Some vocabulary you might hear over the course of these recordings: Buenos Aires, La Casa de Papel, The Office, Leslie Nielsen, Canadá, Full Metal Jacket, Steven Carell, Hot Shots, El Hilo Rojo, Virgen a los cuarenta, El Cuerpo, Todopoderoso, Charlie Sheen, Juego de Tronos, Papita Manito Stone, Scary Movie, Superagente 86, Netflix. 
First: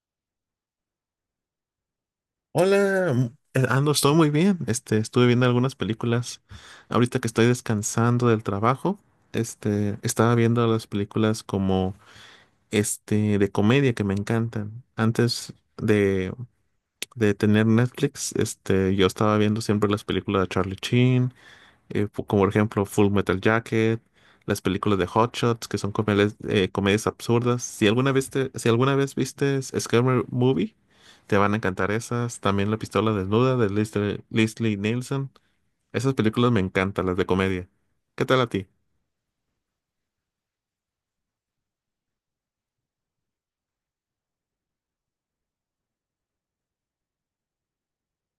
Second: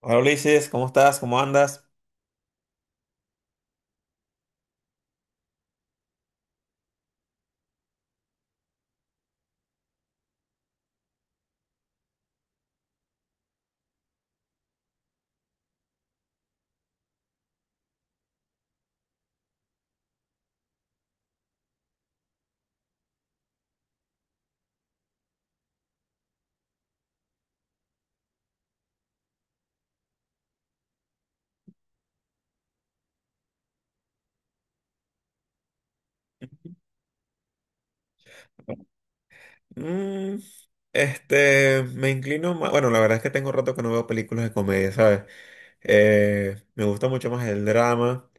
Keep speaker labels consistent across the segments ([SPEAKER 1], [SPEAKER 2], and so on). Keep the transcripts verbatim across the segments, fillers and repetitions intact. [SPEAKER 1] Hola Ulises, ¿cómo estás? ¿Cómo andas?
[SPEAKER 2] Hola, m- eh, ando, estoy muy bien. Este, estuve viendo algunas películas. Ahorita que estoy descansando del trabajo, este, estaba viendo las películas como este de comedia que me encantan. Antes de, de tener Netflix, este, yo estaba viendo siempre las películas de Charlie Sheen, eh, fu- como por ejemplo Full Metal Jacket, las películas de Hot Shots, que son comedias, eh, comedias absurdas. Si alguna vez te- si alguna vez viste Scary Movie, te van a encantar esas. También La Pistola Desnuda de Leslie, Leslie Nielsen. Esas películas me encantan, las de comedia. ¿Qué tal a ti?
[SPEAKER 1] Mm, este, Me inclino más. Bueno, la verdad es que tengo rato que no veo películas de comedia, ¿sabes? Eh, me gusta mucho más el drama,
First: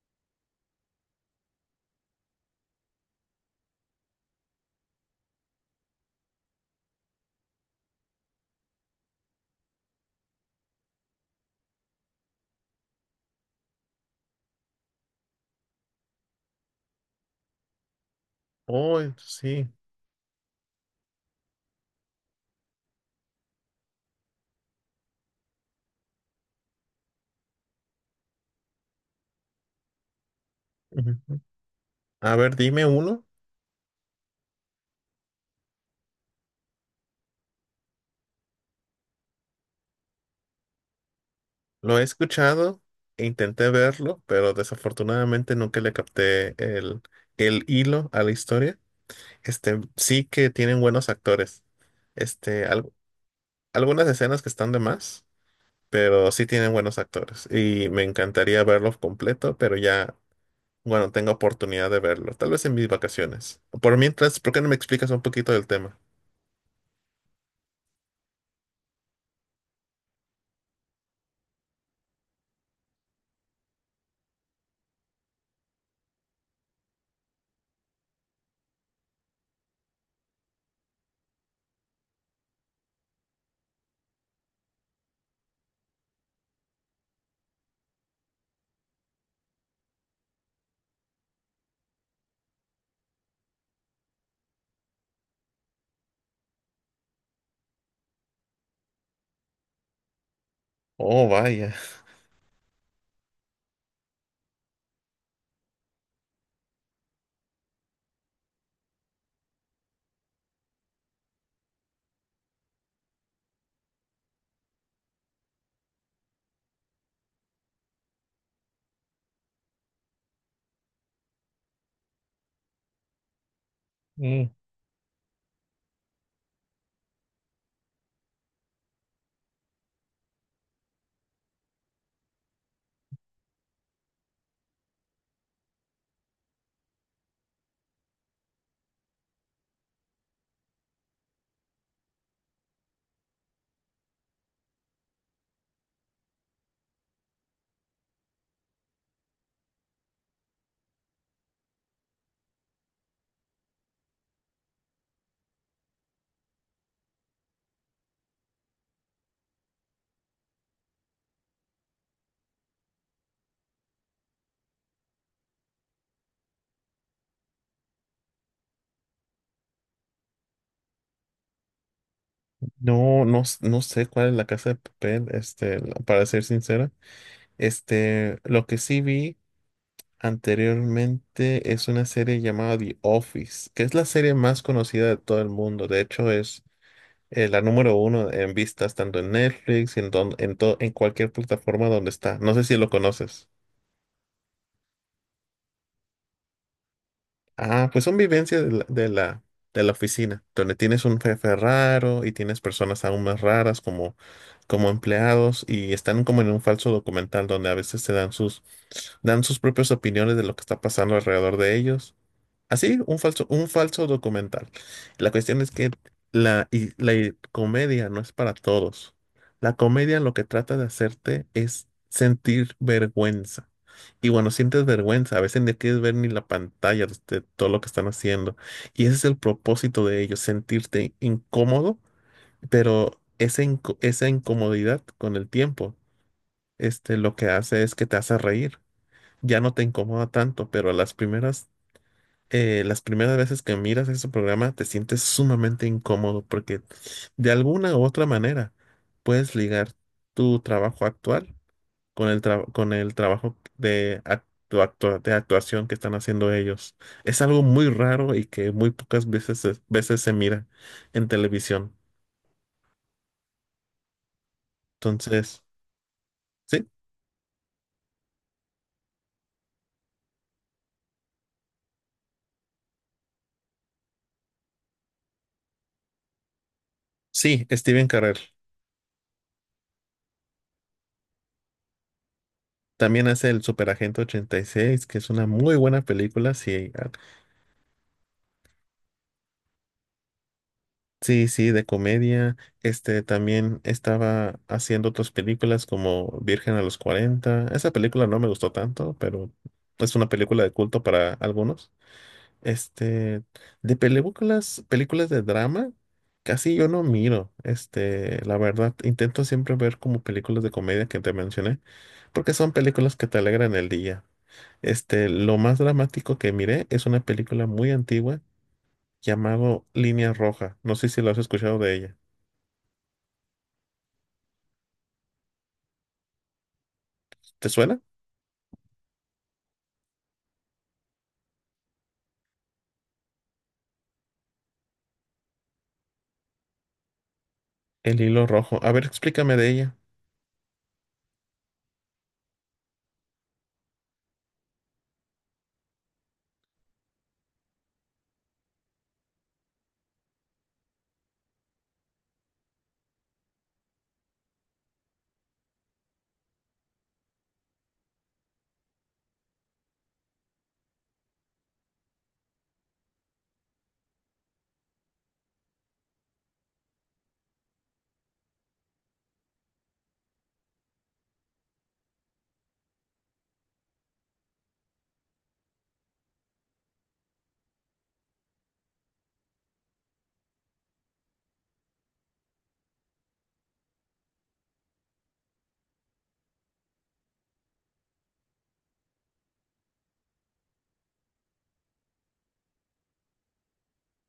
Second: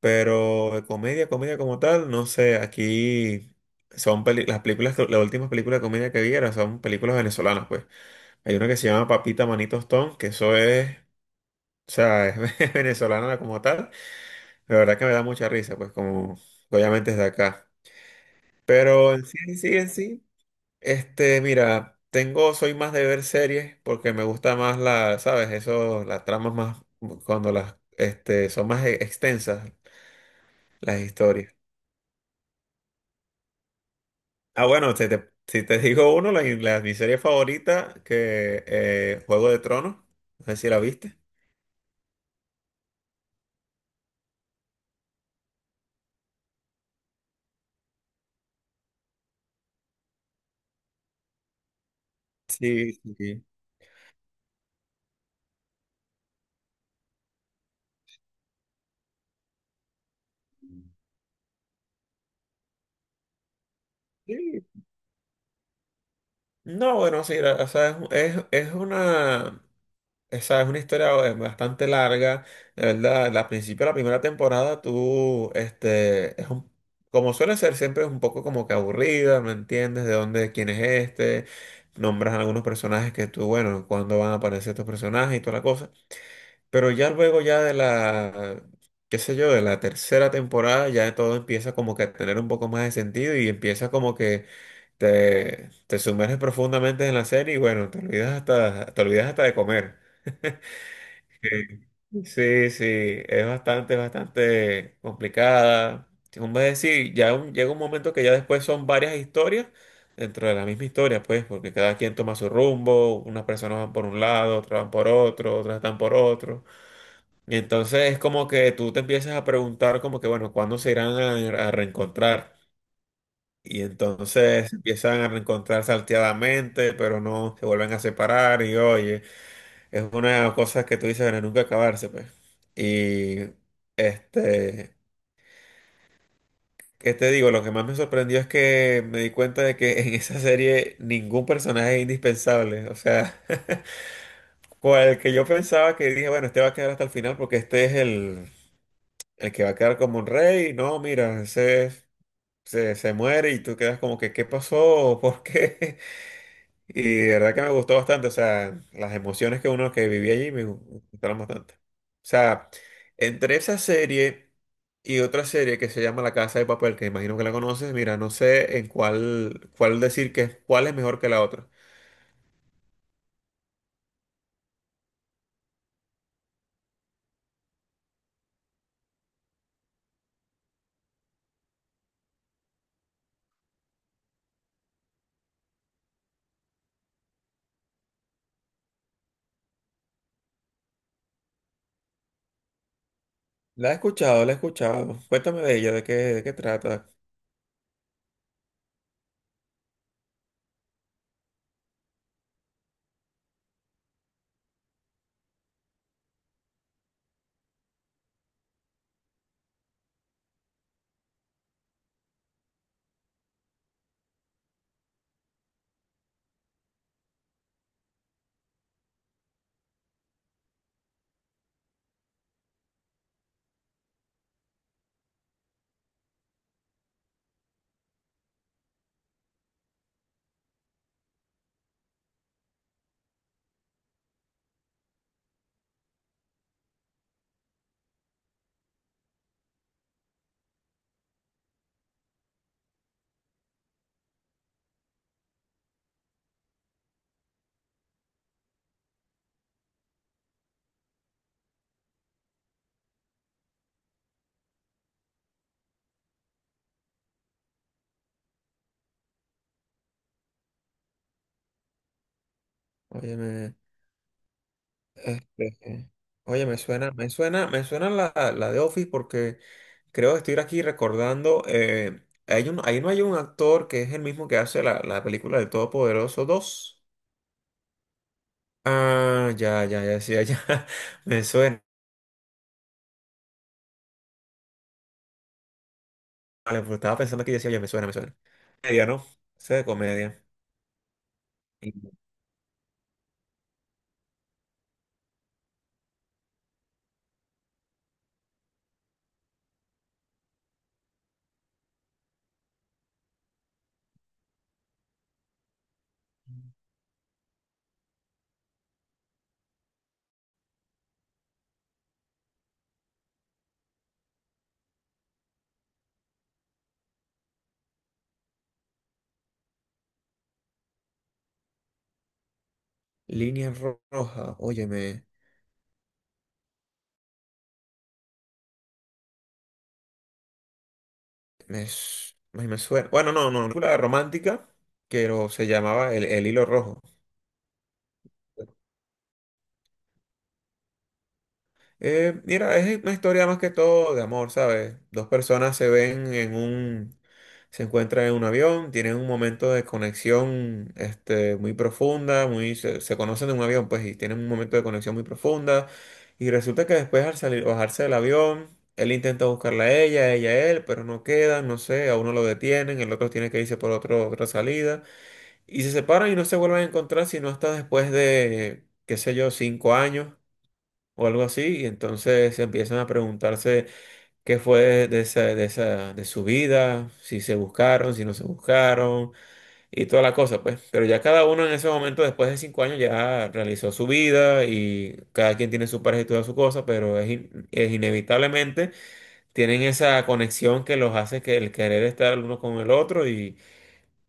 [SPEAKER 1] pero de comedia, comedia como tal, no sé. Aquí son peli- las películas, que- las últimas películas de comedia que vi eran son películas venezolanas, pues. Hay una que se llama Papita Manito Stone, que eso es, o sea, es venezolana como tal. La verdad que me da mucha risa, pues, como obviamente es de acá.
[SPEAKER 2] Oh,
[SPEAKER 1] Pero en sí, en
[SPEAKER 2] sí.
[SPEAKER 1] sí, en sí. Este, mira, tengo, soy más de ver series porque me gusta más la, ¿sabes? Eso, las tramas más, cuando las, este, son más e- extensas las
[SPEAKER 2] Ujú.
[SPEAKER 1] historias.
[SPEAKER 2] A ver, dime uno.
[SPEAKER 1] Ah, bueno, si te, si te digo uno, la, la- mi serie favorita, que eh, Juego de Tronos, no sé si la viste.
[SPEAKER 2] Lo he escuchado e intenté verlo, pero desafortunadamente nunca le capté el, el hilo a la historia. Este, sí que tienen buenos actores. Este, al-
[SPEAKER 1] Sí, sí.
[SPEAKER 2] algunas escenas que están de más, pero sí tienen buenos actores. Y me encantaría verlo completo, pero ya, bueno, tengo oportunidad de verlo. Tal vez en mis vacaciones. Por mientras, ¿por qué
[SPEAKER 1] Sí.
[SPEAKER 2] no me explicas un poquito del tema?
[SPEAKER 1] No, bueno, sí, la- o sea, es, es, es una. Esa es una historia eh, bastante larga, de verdad. Al principio de la primera temporada, tú, este, es un, como suele ser, siempre es un poco como que aburrida, no entiendes de dónde, quién es este, nombras algunos personajes que tú, bueno, cuándo van a aparecer estos personajes y toda la cosa. Pero ya luego, ya de la, qué sé yo, de la tercera temporada, ya todo empieza como que a tener un poco más de sentido y empieza como que te, te sumerges profundamente en la serie y bueno, te olvidas hasta, te olvidas hasta de comer.
[SPEAKER 2] Oh, vaya.
[SPEAKER 1] Sí, sí, es bastante, bastante complicada. Como es decir, ya un- llega un momento que ya después son varias historias dentro de la misma historia, pues, porque cada quien toma su rumbo, unas personas van por un lado, otras van por otro, otras están por otro. Y entonces es como que tú te empiezas a preguntar como que, bueno, ¿cuándo se irán a, a reencontrar? Y
[SPEAKER 2] Mm.
[SPEAKER 1] entonces empiezan a reencontrar salteadamente, pero no, se vuelven a separar y oye. Es una de las cosas que tú dices, bueno, nunca acabarse, pues. Y este, ¿qué te digo? Lo que más me sorprendió es que me di cuenta de que en esa serie ningún personaje es indispensable. O sea, cual que yo pensaba que dije, bueno, este va a quedar hasta el final porque este es el, el que va a quedar como un rey. No, mira, ese se, se muere y tú quedas como que, ¿qué pasó? ¿Por qué? Y de verdad que me gustó bastante, o sea, las emociones que uno que vivía allí me gustaron bastante. O sea, entre esa serie y otra serie que se llama La Casa de Papel, que imagino que la conoces, mira, no sé en cuál, cuál decir que es- cuál es mejor que la otra.
[SPEAKER 2] No, no, s- no sé cuál es La Casa de Papel, este, la- para ser sincera. Este, lo que sí vi anteriormente es una serie llamada The Office, que es la serie más conocida de todo el mundo. De hecho, es eh, la número uno en vistas tanto en Netflix y en, don- en, to- en cualquier plataforma donde está. No sé si lo conoces.
[SPEAKER 1] La he escuchado, la he escuchado. Cuéntame de ella, de qué, de qué trata.
[SPEAKER 2] Ah, pues son vivencias de la, de la, de la oficina, donde tienes un jefe raro y tienes personas aún más raras como, como empleados y están como en un falso documental donde a veces se dan sus, dan sus propias opiniones de lo que está pasando alrededor de ellos. Así, un falso, un falso documental. La cuestión es que la, y- la i- comedia no es para todos. La comedia lo que trata de hacerte es sentir vergüenza. Y bueno, sientes vergüenza, a veces ni quieres ver ni la pantalla de de todo lo que están haciendo. Y ese es el propósito de ellos, sentirte incómodo, pero esa, inco- esa incomodidad con el tiempo, este, lo que hace es que te hace reír. Ya no te incomoda tanto, pero las primeras eh, las primeras veces que miras ese programa te sientes sumamente incómodo porque de alguna u otra manera puedes ligar tu trabajo actual con el, tra- con el trabajo de, actu- actua- de actuación que están haciendo ellos. Es algo muy raro y que muy pocas veces, se- veces se mira en televisión.
[SPEAKER 1] Óyeme.
[SPEAKER 2] Entonces,
[SPEAKER 1] Este, Oye, me
[SPEAKER 2] sí,
[SPEAKER 1] suena, me suena, me suena la, la de Office porque creo que estoy aquí recordando, eh, hay un, ahí no hay un actor que es el mismo que hace la, la película de Todopoderoso dos.
[SPEAKER 2] sí, Steven Carell.
[SPEAKER 1] Ah, ya, ya, ya, sí, ya, me suena.
[SPEAKER 2] También hace el Superagente ochenta y seis, que es una muy buena película.
[SPEAKER 1] Vale,
[SPEAKER 2] Si.
[SPEAKER 1] pues estaba pensando aquí y decía, oye, me suena, me suena. Comedia, ¿no? Sé de comedia.
[SPEAKER 2] Sí, sí, de comedia. Este también estaba haciendo otras películas como Virgen a los Cuarenta. Esa película no me gustó tanto, pero es una película de culto para algunos. Este, de películas, películas de drama, casi yo no miro. Este, la verdad, intento siempre ver como películas de comedia que te mencioné, porque son películas que te alegran el día. Este, lo más dramático que miré es una película muy antigua llamado Línea Roja. No sé si lo has escuchado de ella.
[SPEAKER 1] Línea ro- roja, oye, me,
[SPEAKER 2] ¿Te suena?
[SPEAKER 1] me, su- me me suena. Bueno, no, no, una película romántica, pero se llamaba El, El Hilo Rojo.
[SPEAKER 2] El hilo rojo. A ver, explícame de ella.
[SPEAKER 1] Eh, mira, es una historia más que todo de amor, ¿sabes? Dos personas se ven en un, se encuentran en un avión, tienen un momento de conexión, este, muy profunda, muy, se, se conocen en un avión, pues, y tienen un momento de conexión muy profunda. Y resulta que después al salir, bajarse del avión, él intenta buscarla a ella, ella a él, pero no quedan, no sé, a uno lo detienen, el otro tiene que irse por otro, otra salida. Y se separan y no se vuelven a encontrar sino hasta después de, qué sé yo, cinco años o algo así, y entonces empiezan a preguntarse qué fue de esa, de esa, de su vida, si se buscaron, si no se buscaron, y toda la cosa, pues. Pero ya cada uno en ese momento, después de cinco años, ya realizó su vida y cada quien tiene su pareja y toda su cosa, pero es, in- es inevitablemente tienen esa conexión que los hace que el querer estar el uno con el otro y,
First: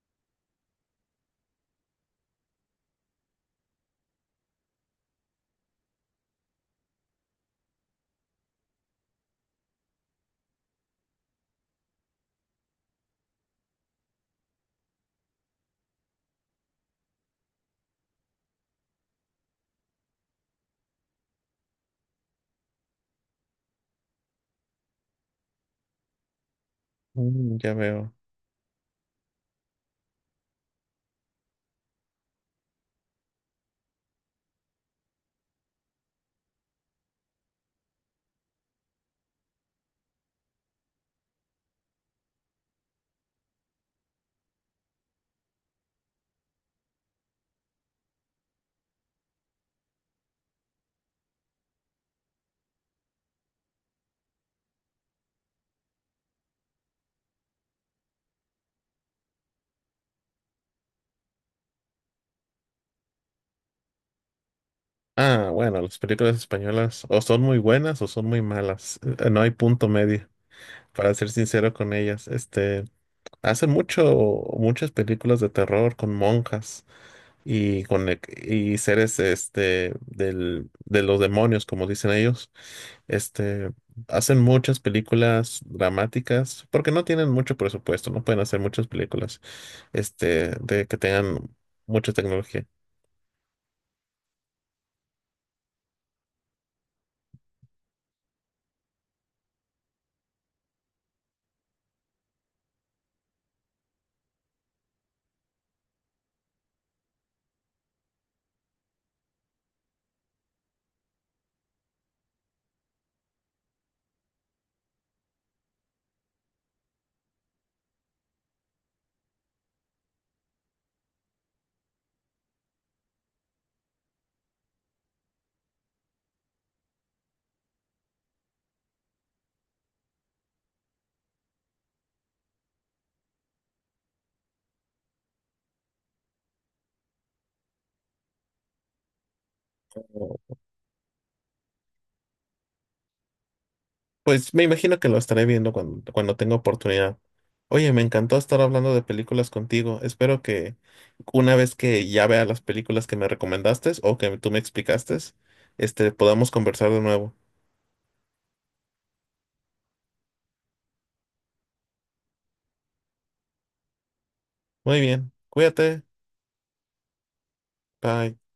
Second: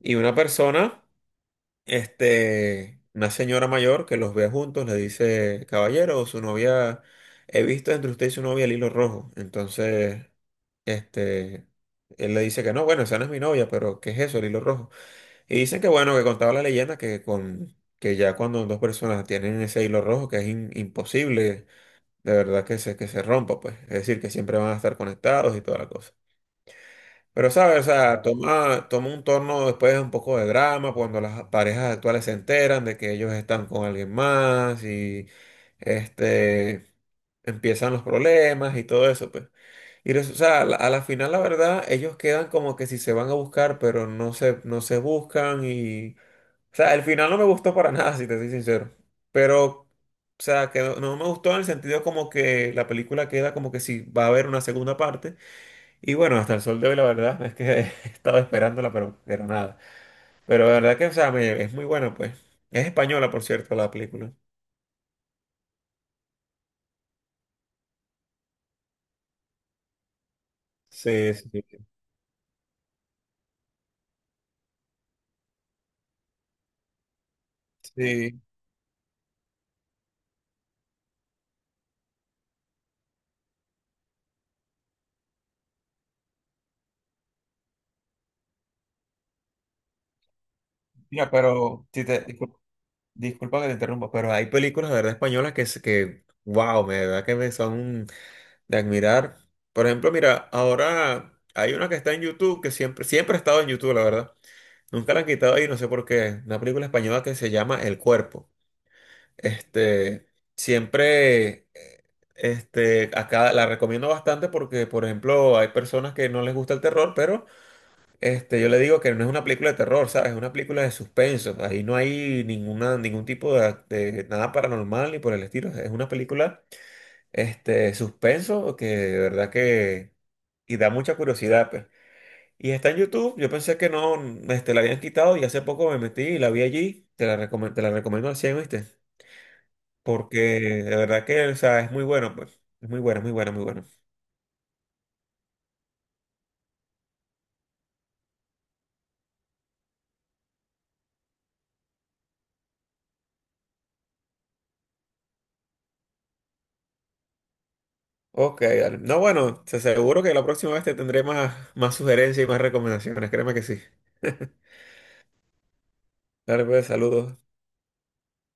[SPEAKER 1] y una persona. Este, una señora mayor que los ve juntos le dice, caballero, su novia, he visto entre usted y su novia el hilo rojo. Entonces, este, él le dice que no, bueno, esa no es mi novia, pero ¿qué es eso, el hilo rojo? Y dicen que bueno, que contaba la leyenda que con, que ya cuando dos personas tienen ese hilo rojo, que es im- imposible, de verdad que se, que se rompa, pues. Es decir, que siempre van a estar conectados y toda la cosa. Pero,
[SPEAKER 2] Mm, ya
[SPEAKER 1] ¿sabes? O
[SPEAKER 2] veo.
[SPEAKER 1] sea, toma, toma un torno después un poco de drama cuando las parejas actuales se enteran de que ellos están con alguien más y este, empiezan los problemas y todo eso, pues. Y, res- o sea, a la, a la final, la verdad, ellos quedan como que si se van a buscar, pero no se, no se buscan y... O sea, el final no me gustó para nada, si te soy sincero. Pero, o sea, que no, no me gustó en el sentido como que la película queda como que si va a haber una segunda parte. Y bueno, hasta el sol de hoy la verdad es que he estado esperándola, pero, pero nada. Pero la verdad que, o sea, me- es muy buena, pues. Es española, por cierto, la película.
[SPEAKER 2] Ah, bueno, las películas españolas o son muy buenas o son muy malas. Eh, No hay punto medio, para ser
[SPEAKER 1] Sí, sí,
[SPEAKER 2] sincero con ellas. Este, hacen mucho, muchas películas de terror con monjas. y, con, e-
[SPEAKER 1] sí.
[SPEAKER 2] y seres este, del, de los demonios, como dicen ellos. Este, hacen muchas películas dramáticas porque no tienen mucho presupuesto, no pueden hacer muchas películas este, de que
[SPEAKER 1] Mira,
[SPEAKER 2] tengan
[SPEAKER 1] pero si
[SPEAKER 2] mucha
[SPEAKER 1] te, discul-
[SPEAKER 2] tecnología.
[SPEAKER 1] disculpa que te interrumpa, pero hay películas de verdad españolas que, se- que wow, me, de verdad que me son de admirar. Por ejemplo, mira, ahora hay una que está en YouTube, que siempre, siempre ha estado en YouTube, la verdad. Nunca la han quitado y no sé por qué. Una película española que se llama El Cuerpo. Este, Siempre, eh, este, acá la recomiendo bastante porque, por ejemplo, hay personas que no les gusta el terror, pero este, yo le digo que no es una película de terror, ¿sabes? Es una película de suspenso. Ahí no hay ninguna, ningún tipo de, de nada paranormal ni por el estilo. Es una película, este, suspenso que de verdad que, y da mucha curiosidad, pues. Y está en YouTube, yo pensé que no, este, la habían quitado y hace poco me metí y la vi allí. Te la recome- te la recomiendo al cien, ¿viste? Porque de verdad que, o sea, es muy bueno, pues. Es muy bueno, muy bueno, muy bueno.
[SPEAKER 2] Pues me imagino que lo estaré viendo cuando, cuando tenga oportunidad. Oye, me encantó estar hablando de películas contigo. Espero que una vez que ya vea las películas que me recomendaste o que tú me explicaste, este, podamos conversar de nuevo.
[SPEAKER 1] Ok, dale. No, bueno, te aseguro que la próxima vez te tendré más, más sugerencias y más recomendaciones. Créeme que sí.
[SPEAKER 2] Muy bien, cuídate,
[SPEAKER 1] Dale, pues, saludos.
[SPEAKER 2] bye.